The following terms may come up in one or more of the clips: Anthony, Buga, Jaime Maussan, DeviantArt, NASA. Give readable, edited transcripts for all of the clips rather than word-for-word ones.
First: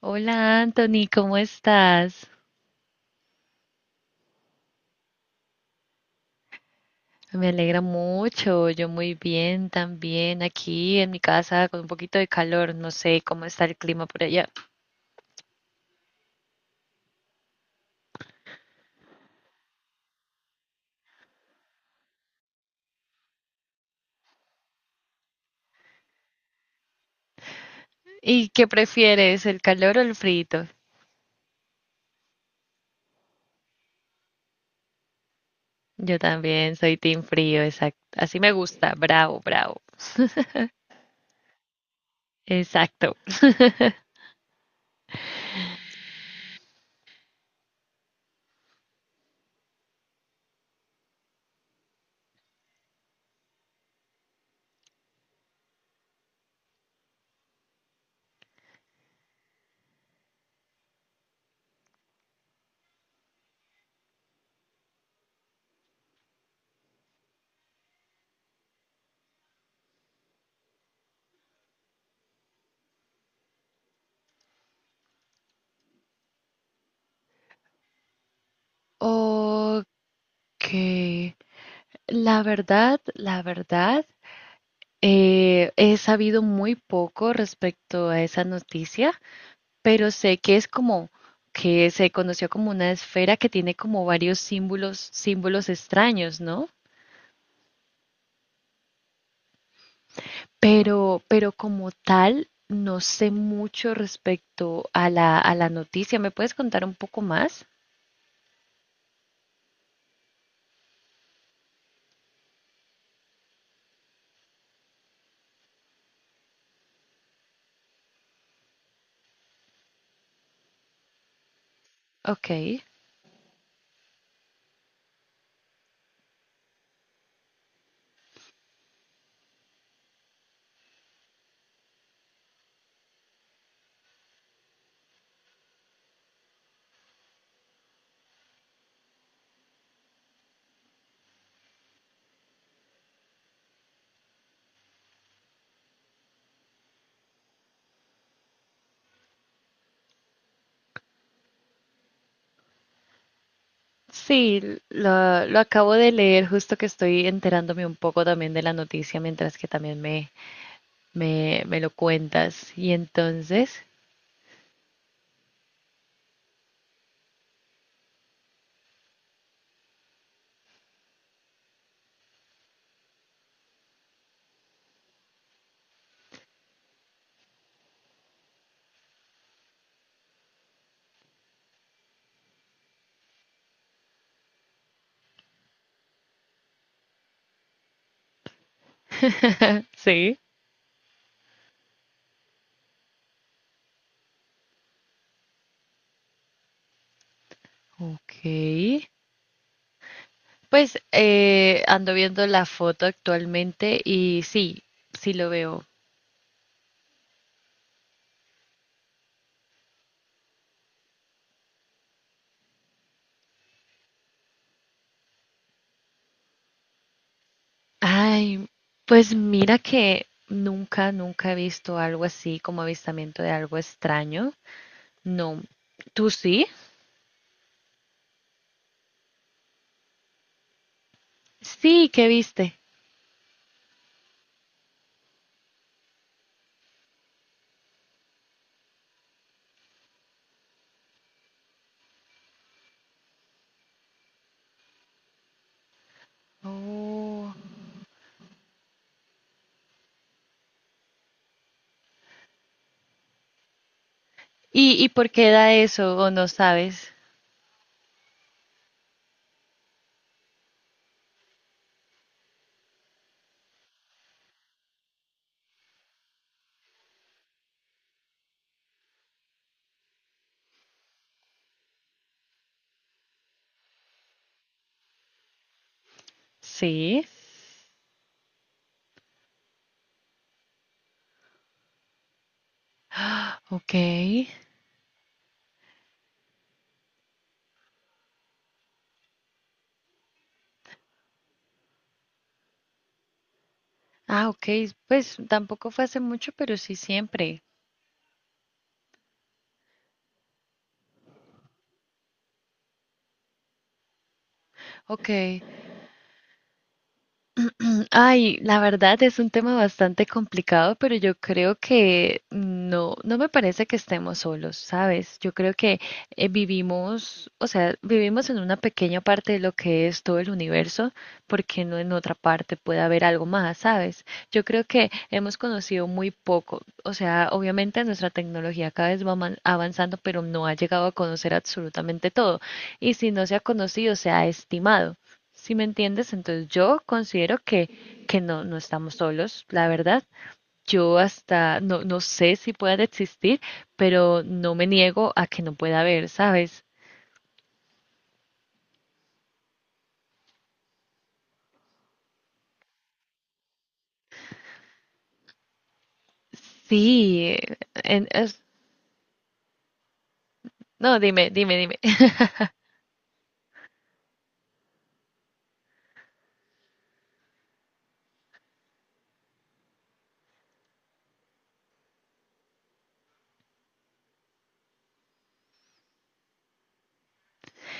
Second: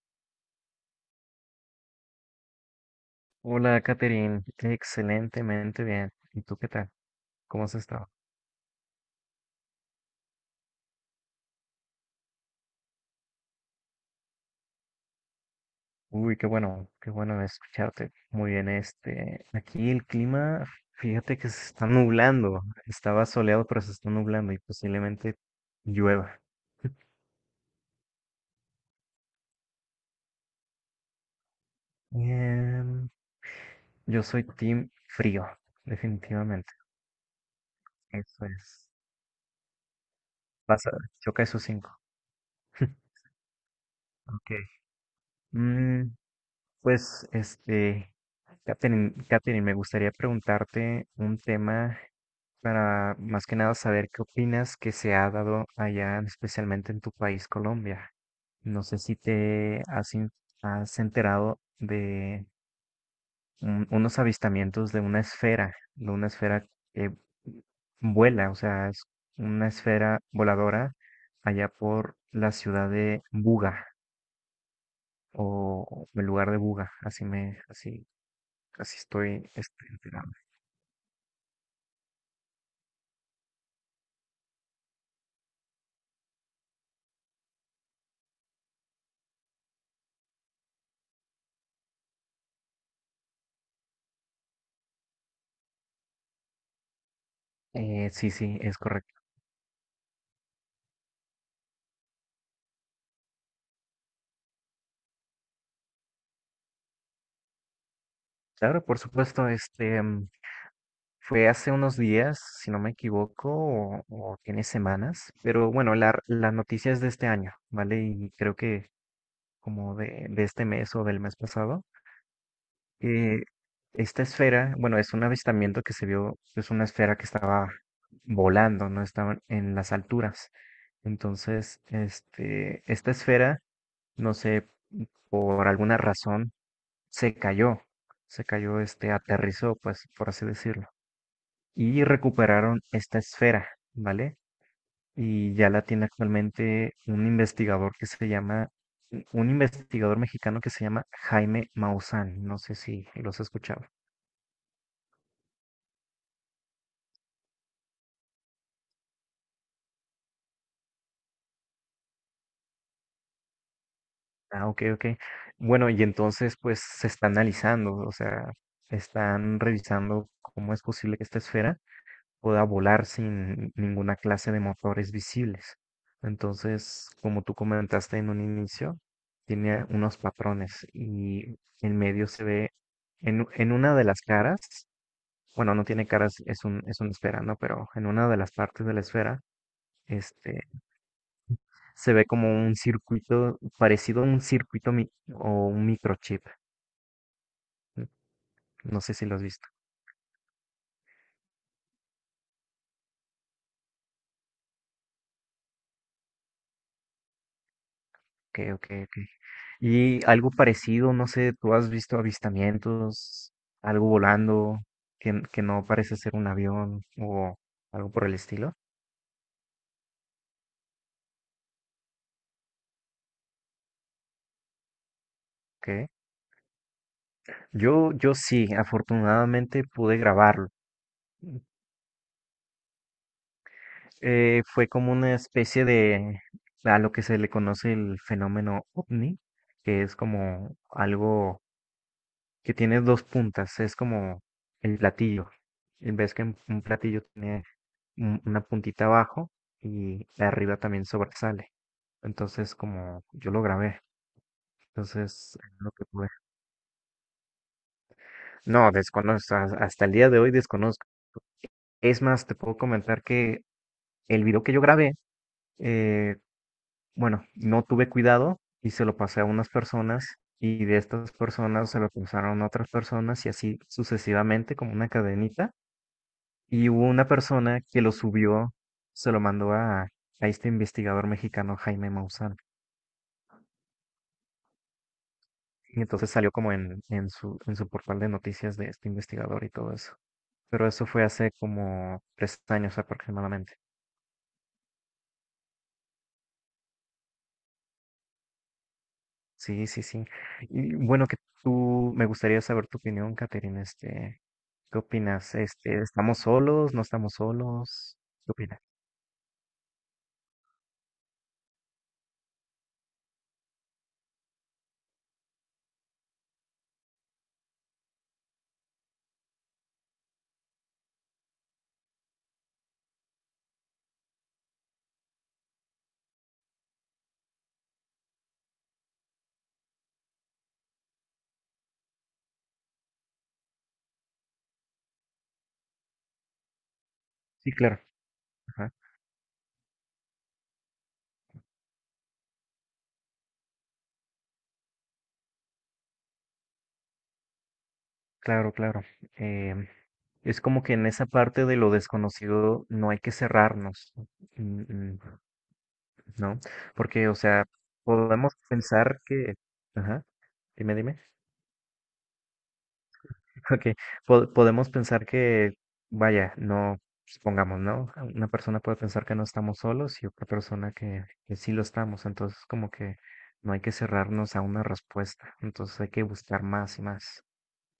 Hola Anthony, ¿cómo estás? Hola, Catherine. Excelentemente bien. ¿Y tú qué tal? Me ¿Cómo has alegra estado? mucho, yo muy bien también aquí en mi casa con un poquito de calor, no sé cómo está el clima por allá. Uy, qué bueno escucharte. Muy bien, aquí el clima, fíjate que se está nublando. Estaba soleado, pero se está nublando y posiblemente llueva. ¿Y qué prefieres, el calor o el frito? Em, yo soy team frío, Yo definitivamente. también soy team frío, exacto. Así Eso me es. gusta, bravo, bravo. Vas Pasa, choca esos cinco. Exacto. Ok. Mm, pues, este, Catherine, me gustaría preguntarte un tema para más que nada saber qué opinas que se ha dado allá, especialmente en tu país, Colombia. No sé si te has, has enterado de unos avistamientos de una esfera que vuela, o sea, es una esfera voladora allá por la ciudad de Buga o el lugar de Buga, así me, así, así estoy Ok, enterado. la verdad, he sabido muy poco respecto a esa noticia. Pero sé que es como que se conoció como una esfera que tiene como varios símbolos, símbolos extraños, ¿no? Sí, sí, es correcto. Pero como tal, no sé mucho respecto a la noticia. ¿Me puedes contar un poco más? Claro, por supuesto, fue hace unos días, si no me equivoco, o tiene semanas, pero bueno, la noticia es de este año, ¿vale? Y creo que como de este mes o del mes pasado, Ok. que esta esfera, bueno, es un avistamiento que se vio, es una esfera que estaba volando, no estaba en las alturas. Entonces, esta esfera, no sé, por alguna razón, se cayó, se cayó, aterrizó, pues, por así decirlo, y recuperaron esta esfera, ¿vale? Y ya la tiene actualmente un investigador que se llama, un investigador mexicano que se llama Jaime Maussan. No sé si los has escuchado. Sí, lo acabo de leer, justo que estoy enterándome un poco también de la noticia mientras que también me lo cuentas. Y entonces, Ah, ok, ok. Bueno, y entonces pues se está analizando, o sea, están revisando cómo es posible que esta esfera pueda volar sin ninguna clase de motores visibles. Entonces, como tú comentaste en un inicio, tiene unos patrones y en medio se ve, en una de las caras, bueno, no tiene caras, es una esfera, ¿no? Pero en una de las partes de la esfera, sí, este, se ve como un circuito, parecido a un circuito mi- o un microchip. ok. No sé si lo has visto. Pues ando viendo la foto actualmente y sí, sí lo veo. Ok, ok, y algo parecido, no sé, ¿tú has visto avistamientos, algo volando que no parece ser un avión o algo por el Ay, estilo? pues mira que nunca he visto algo así como avistamiento de algo extraño. No. ¿Qué? ¿Tú sí? Yo sí, afortunadamente pude grabarlo. Sí, ¿qué viste? Fue como una especie de a lo que se le conoce el fenómeno ovni, que es como algo que tiene dos puntas, es como el platillo. Y ves que un platillo Oh. tiene una puntita abajo y la arriba también sobresale. Entonces, como yo lo grabé, Y por qué entonces es da lo que eso pude. o no sabes? No, desconozco, hasta el día de hoy desconozco. Es más, te puedo comentar que el video que yo grabé, eh, bueno, no tuve cuidado y se lo pasé a unas personas y de estas personas se lo pasaron a otras personas y así sucesivamente como una cadenita. Y hubo Sí. una persona que lo subió, se lo mandó a este investigador mexicano Jaime Maussan. Ok. Y entonces salió como en su portal de noticias de este investigador y todo eso. Pero eso fue hace como 3 años aproximadamente. Ah, ok. Pues tampoco fue hace mucho, pero sí siempre. Sí, sí, sí. Y bueno, que tú, me gustaría saber tu opinión, Caterina. ¿Qué Ok. opinas? Este, ¿estamos solos? ¿No estamos solos? ¿Qué Ay, la opinas? verdad es un tema bastante complicado, pero yo creo que no, no me parece que estemos solos, ¿sabes? Yo creo que vivimos, o sea, vivimos en una pequeña parte de lo que es todo el universo, porque no en otra parte puede haber algo más, ¿sabes? Yo creo que hemos conocido muy poco, o sea, obviamente nuestra tecnología cada vez va avanzando, pero no ha llegado a conocer absolutamente todo, y si no se ha conocido, se ha estimado. ¿Si me entiendes? Entonces yo considero Sí, claro. que no, no Ajá. estamos solos, la verdad. Yo hasta no, no sé si puedan existir, pero no me niego a que no pueda haber, ¿sabes? Claro, claro. Em, es como que en esa parte de lo desconocido no hay que cerrarnos, mm, mm, ¿no? Porque, o Sí, sea, en- podemos es- pensar que, ajá, no, dime, dime. ok, podemos pensar que, vaya, no, supongamos, ¿no? Una persona puede pensar que no estamos solos y otra persona que sí lo estamos, entonces como que no hay que cerrarnos a una respuesta, entonces hay que buscar más y más.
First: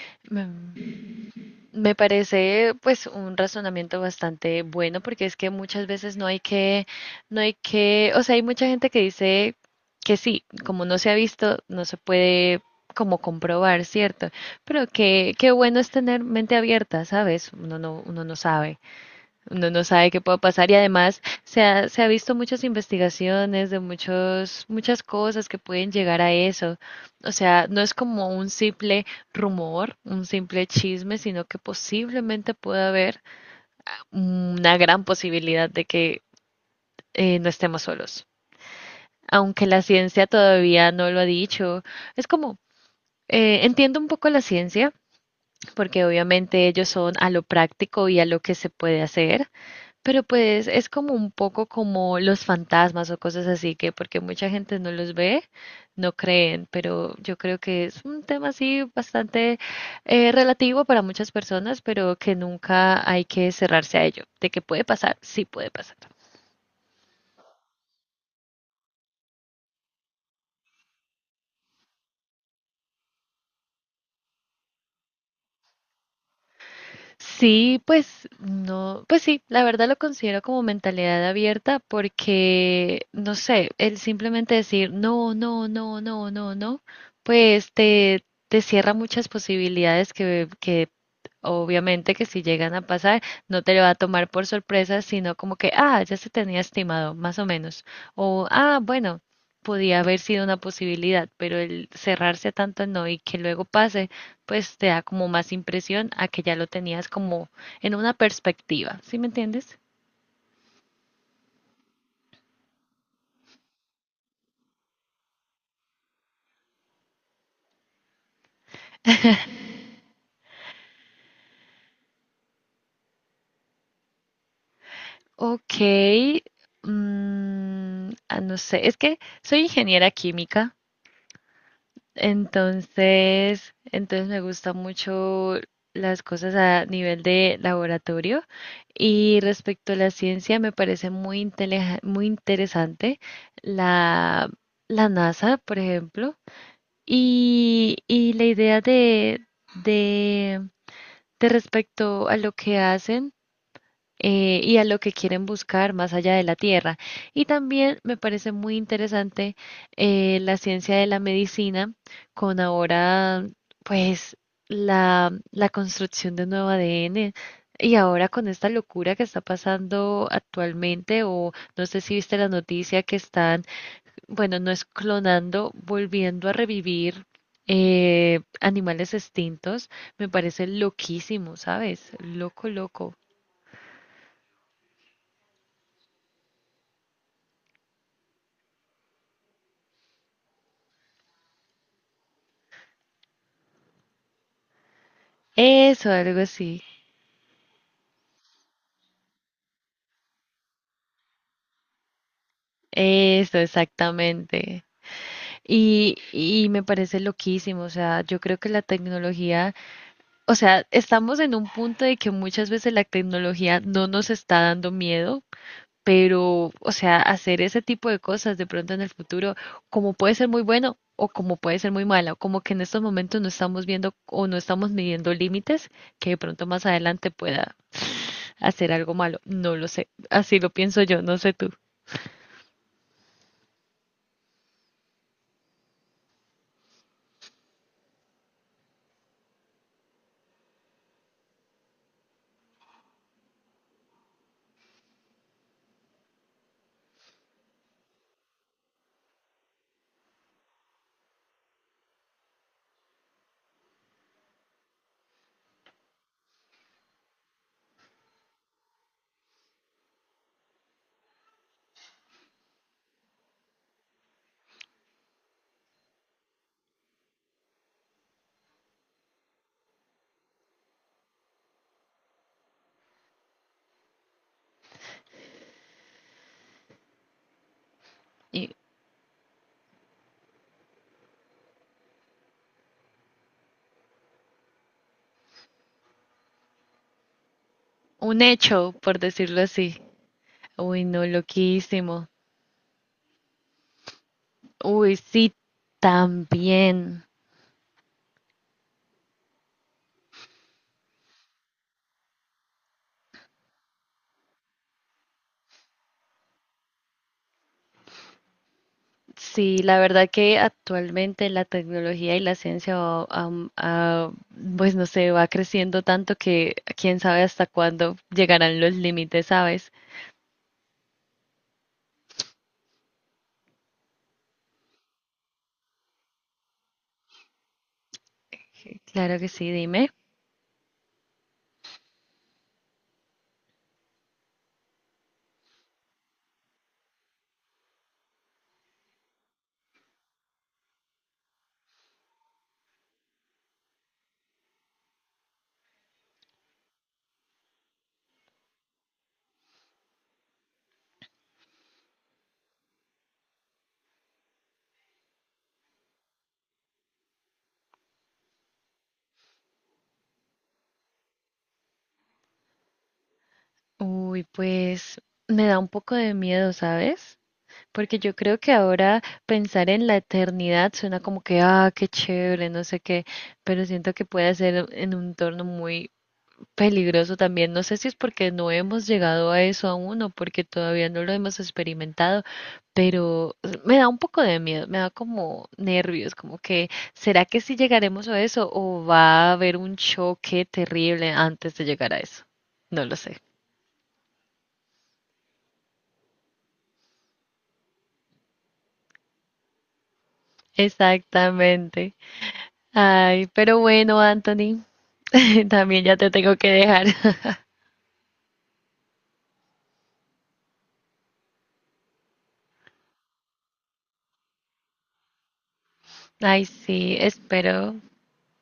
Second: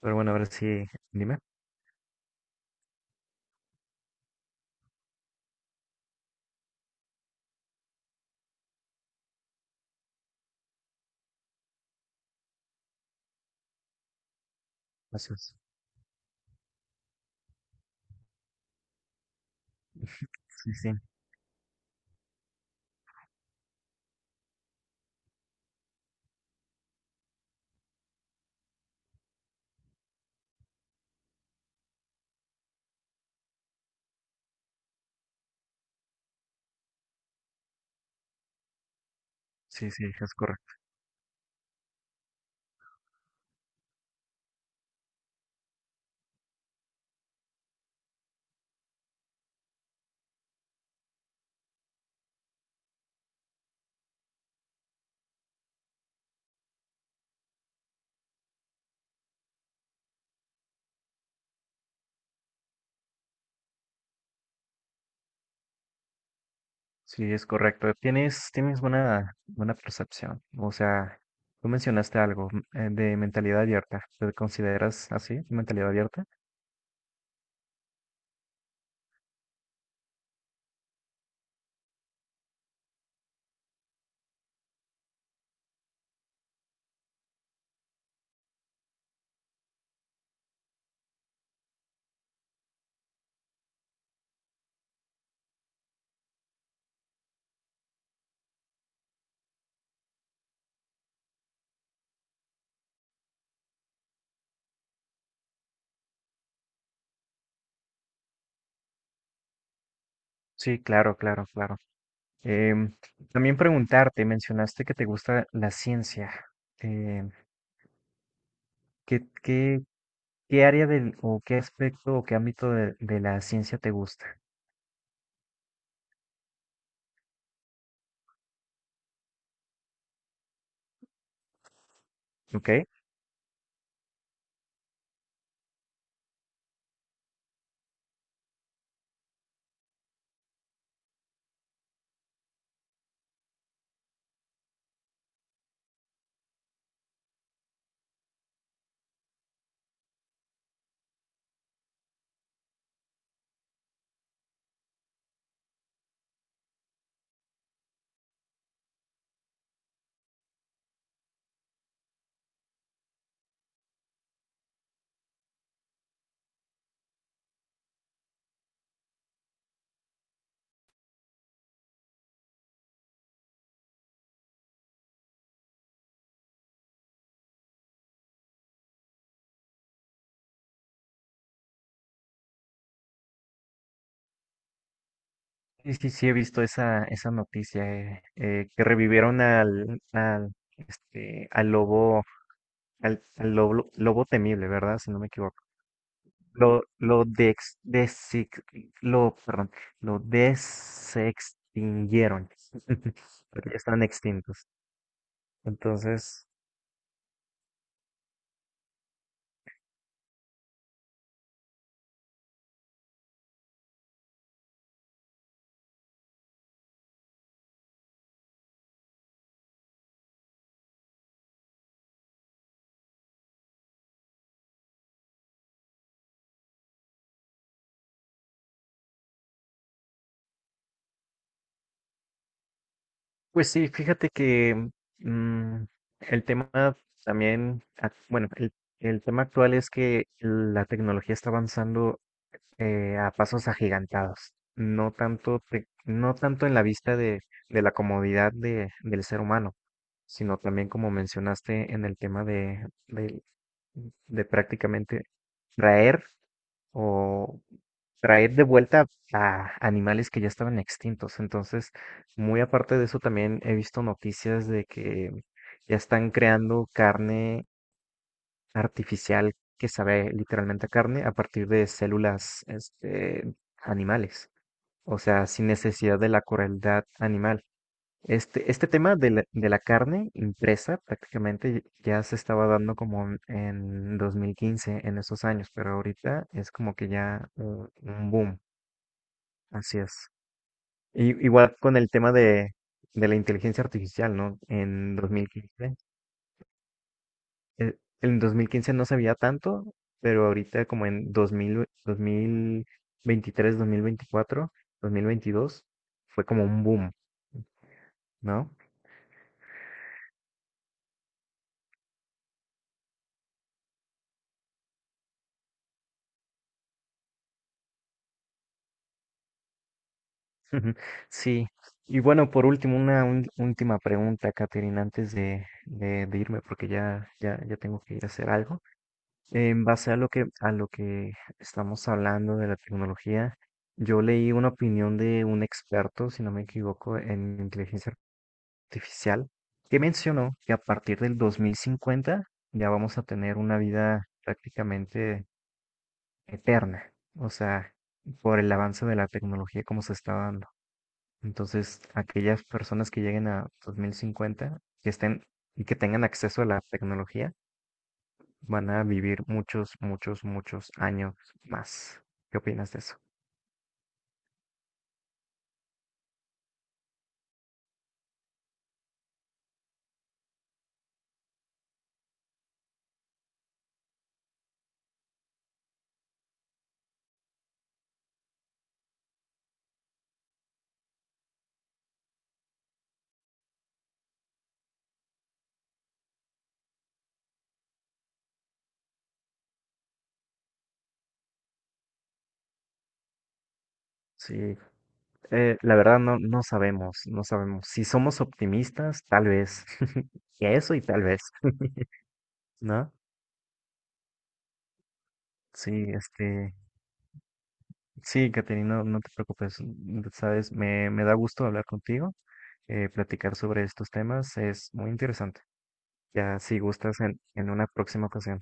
Pero bueno, a ver si, dime, Me parece pues un razonamiento bastante bueno porque es que muchas veces no hay que, o sea, hay mucha gente que dice que sí, como no se ha visto, no se puede como comprobar, ¿cierto? Pero que, qué gracias. bueno es tener mente abierta, ¿sabes? Uno no sabe. Uno no sabe qué puede pasar Sí, y sí, además se ha visto muchas investigaciones de muchos, muchas cosas que pueden llegar a eso. O sea, no es como un simple rumor, un simple chisme, sino que posiblemente pueda haber una gran posibilidad de que no estemos solos. Aunque la sí, ciencia es correcto. todavía no lo ha dicho, es como, entiendo un poco la ciencia, porque obviamente ellos son a lo práctico y a lo que se puede hacer, pero pues es como un poco como los fantasmas o cosas así, que porque mucha gente no los ve, no creen, pero yo creo que es un tema así bastante relativo para muchas personas, pero que nunca hay que cerrarse a ello. De que puede pasar. Sí, es correcto. Tienes buena, buena percepción. O sea, tú mencionaste algo de mentalidad abierta. ¿Te consideras así, mentalidad abierta? Sí, pues no, pues sí, la verdad lo considero como mentalidad abierta porque, no sé, el simplemente decir no, no, no, no, no, no, pues te cierra muchas posibilidades que obviamente que si llegan a pasar, no te lo va a tomar por sorpresa, sino como que, ah, ya se tenía estimado, más o menos. O, ah, bueno, podía haber sido una posibilidad, pero el cerrarse a tanto no y que luego pase, pues te da como más impresión a que ya lo tenías como en una perspectiva, ¿sí me entiendes? Sí, claro, claro, claro. Em, También preguntarte, mencionaste que te gusta la ciencia. Em, ¿Qué, qué, qué área del, o qué aspecto o qué ámbito de la ciencia te gusta? Ok, no sé, es que soy ingeniera química. ¿Ok? Entonces me gusta mucho las cosas a nivel de laboratorio y respecto a la ciencia me parece muy interesante la, la NASA, por ejemplo, y la idea de, de respecto a lo que hacen y a lo que quieren buscar más allá de la Tierra. Y también me parece muy interesante la ciencia de la medicina con ahora, pues, la construcción de nuevo ADN. Y ahora con esta locura que está pasando actualmente, o no sé si viste la noticia que están, bueno, no es clonando, volviendo a revivir animales extintos, me parece loquísimo, ¿sabes? Loco, loco. Sí, sí, sí, he visto esa, esa noticia, que revivieron al lobo, al lobo, lobo temible, ¿verdad? Si no me equivoco. Eso, algo así. Lo, dex, desix- lo, perdón, lo desextinguieron. Eso, Porque ya están extintos. exactamente. Entonces, Y me parece loquísimo, o sea, yo creo que la tecnología, o sea, estamos en un punto de que muchas veces la tecnología no nos está dando miedo, pero, o sea, hacer ese tipo de cosas de pronto en el futuro, como puede ser muy bueno o como puede ser muy malo, como que en estos momentos no estamos viendo o no estamos midiendo límites que de pronto más adelante pueda hacer algo malo, no lo sé, así lo pienso yo, no sé tú. pues sí, fíjate que mm, el tema también, el tema actual es que la tecnología está avanzando a pasos agigantados, no tanto en la vista de la comodidad del ser humano, sino también como mencionaste en el tema de prácticamente traer o traer de vuelta a animales que ya estaban extintos. Entonces, muy aparte de eso, también he visto noticias de que ya están creando carne artificial que sabe literalmente a carne a partir de células animales, o sea, sin necesidad de la crueldad animal. Este tema de de la carne impresa prácticamente ya se estaba dando como en 2015, en esos años, pero ahorita es como que ya un Un boom, hecho, por decirlo así así. es. Uy, no, Y- igual con el loquísimo. tema de la inteligencia artificial, ¿no? Uy, En sí, 2015 también. En 2015 no sabía tanto, pero ahorita como en 2000, 2023, 2024, 2022, fue como un boom, ¿no? Sí, la verdad que actualmente la tecnología y la ciencia, pues no sé, va creciendo tanto que quién sabe hasta cuándo llegarán los límites, ¿sabes? Sí. Y bueno, por último, última pregunta, Caterina, antes de irme, porque ya tengo que ir a hacer algo. Claro que sí, En dime. base a lo que estamos hablando de la tecnología, yo leí una opinión de un experto, si no me equivoco, en inteligencia artificial que mencionó que a partir del 2050 ya vamos a tener una vida prácticamente eterna, o sea, por el avance de la tecnología como se está dando. Entonces, aquellas personas que lleguen a 2050, que estén y que tengan acceso a la tecnología, van a vivir muchos, muchos, muchos años más. ¿Qué opinas de eso? Uy, pues me da un poco de miedo, ¿sabes? Porque yo creo que ahora pensar en la eternidad suena como que, ah, qué chévere, no sé qué, pero siento que puede ser en un torno muy peligroso también. No sé si es porque no hemos llegado a eso aún o porque todavía no lo hemos experimentado, pero me da un poco de miedo, me da como nervios, como que, ¿será que sí llegaremos a eso o va a haber un choque terrible antes de llegar a eso? No lo sé. Sí, la verdad no, no sabemos, no sabemos. Si somos optimistas, tal vez. Eso y tal vez, Exactamente. ¿no? Ay, pero bueno, Anthony, también Sí, ya te tengo que este, dejar. sí, Caterina, no, no te preocupes, mm, sabes, me da gusto hablar contigo, platicar sobre estos temas, es muy interesante. Ya Ay, si sí, gustas en una espero, próxima ocasión.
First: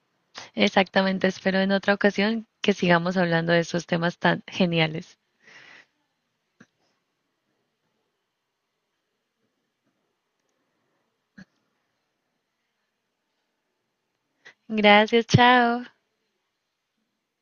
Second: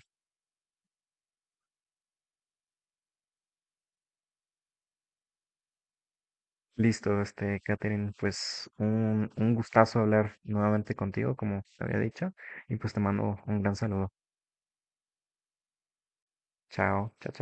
exactamente, espero en otra ocasión que sigamos hablando de esos temas tan geniales. Listo, este, Catherine, pues un gustazo hablar nuevamente contigo, como te había dicho, y pues te mando un gran saludo. Gracias, chao. Chao, chao.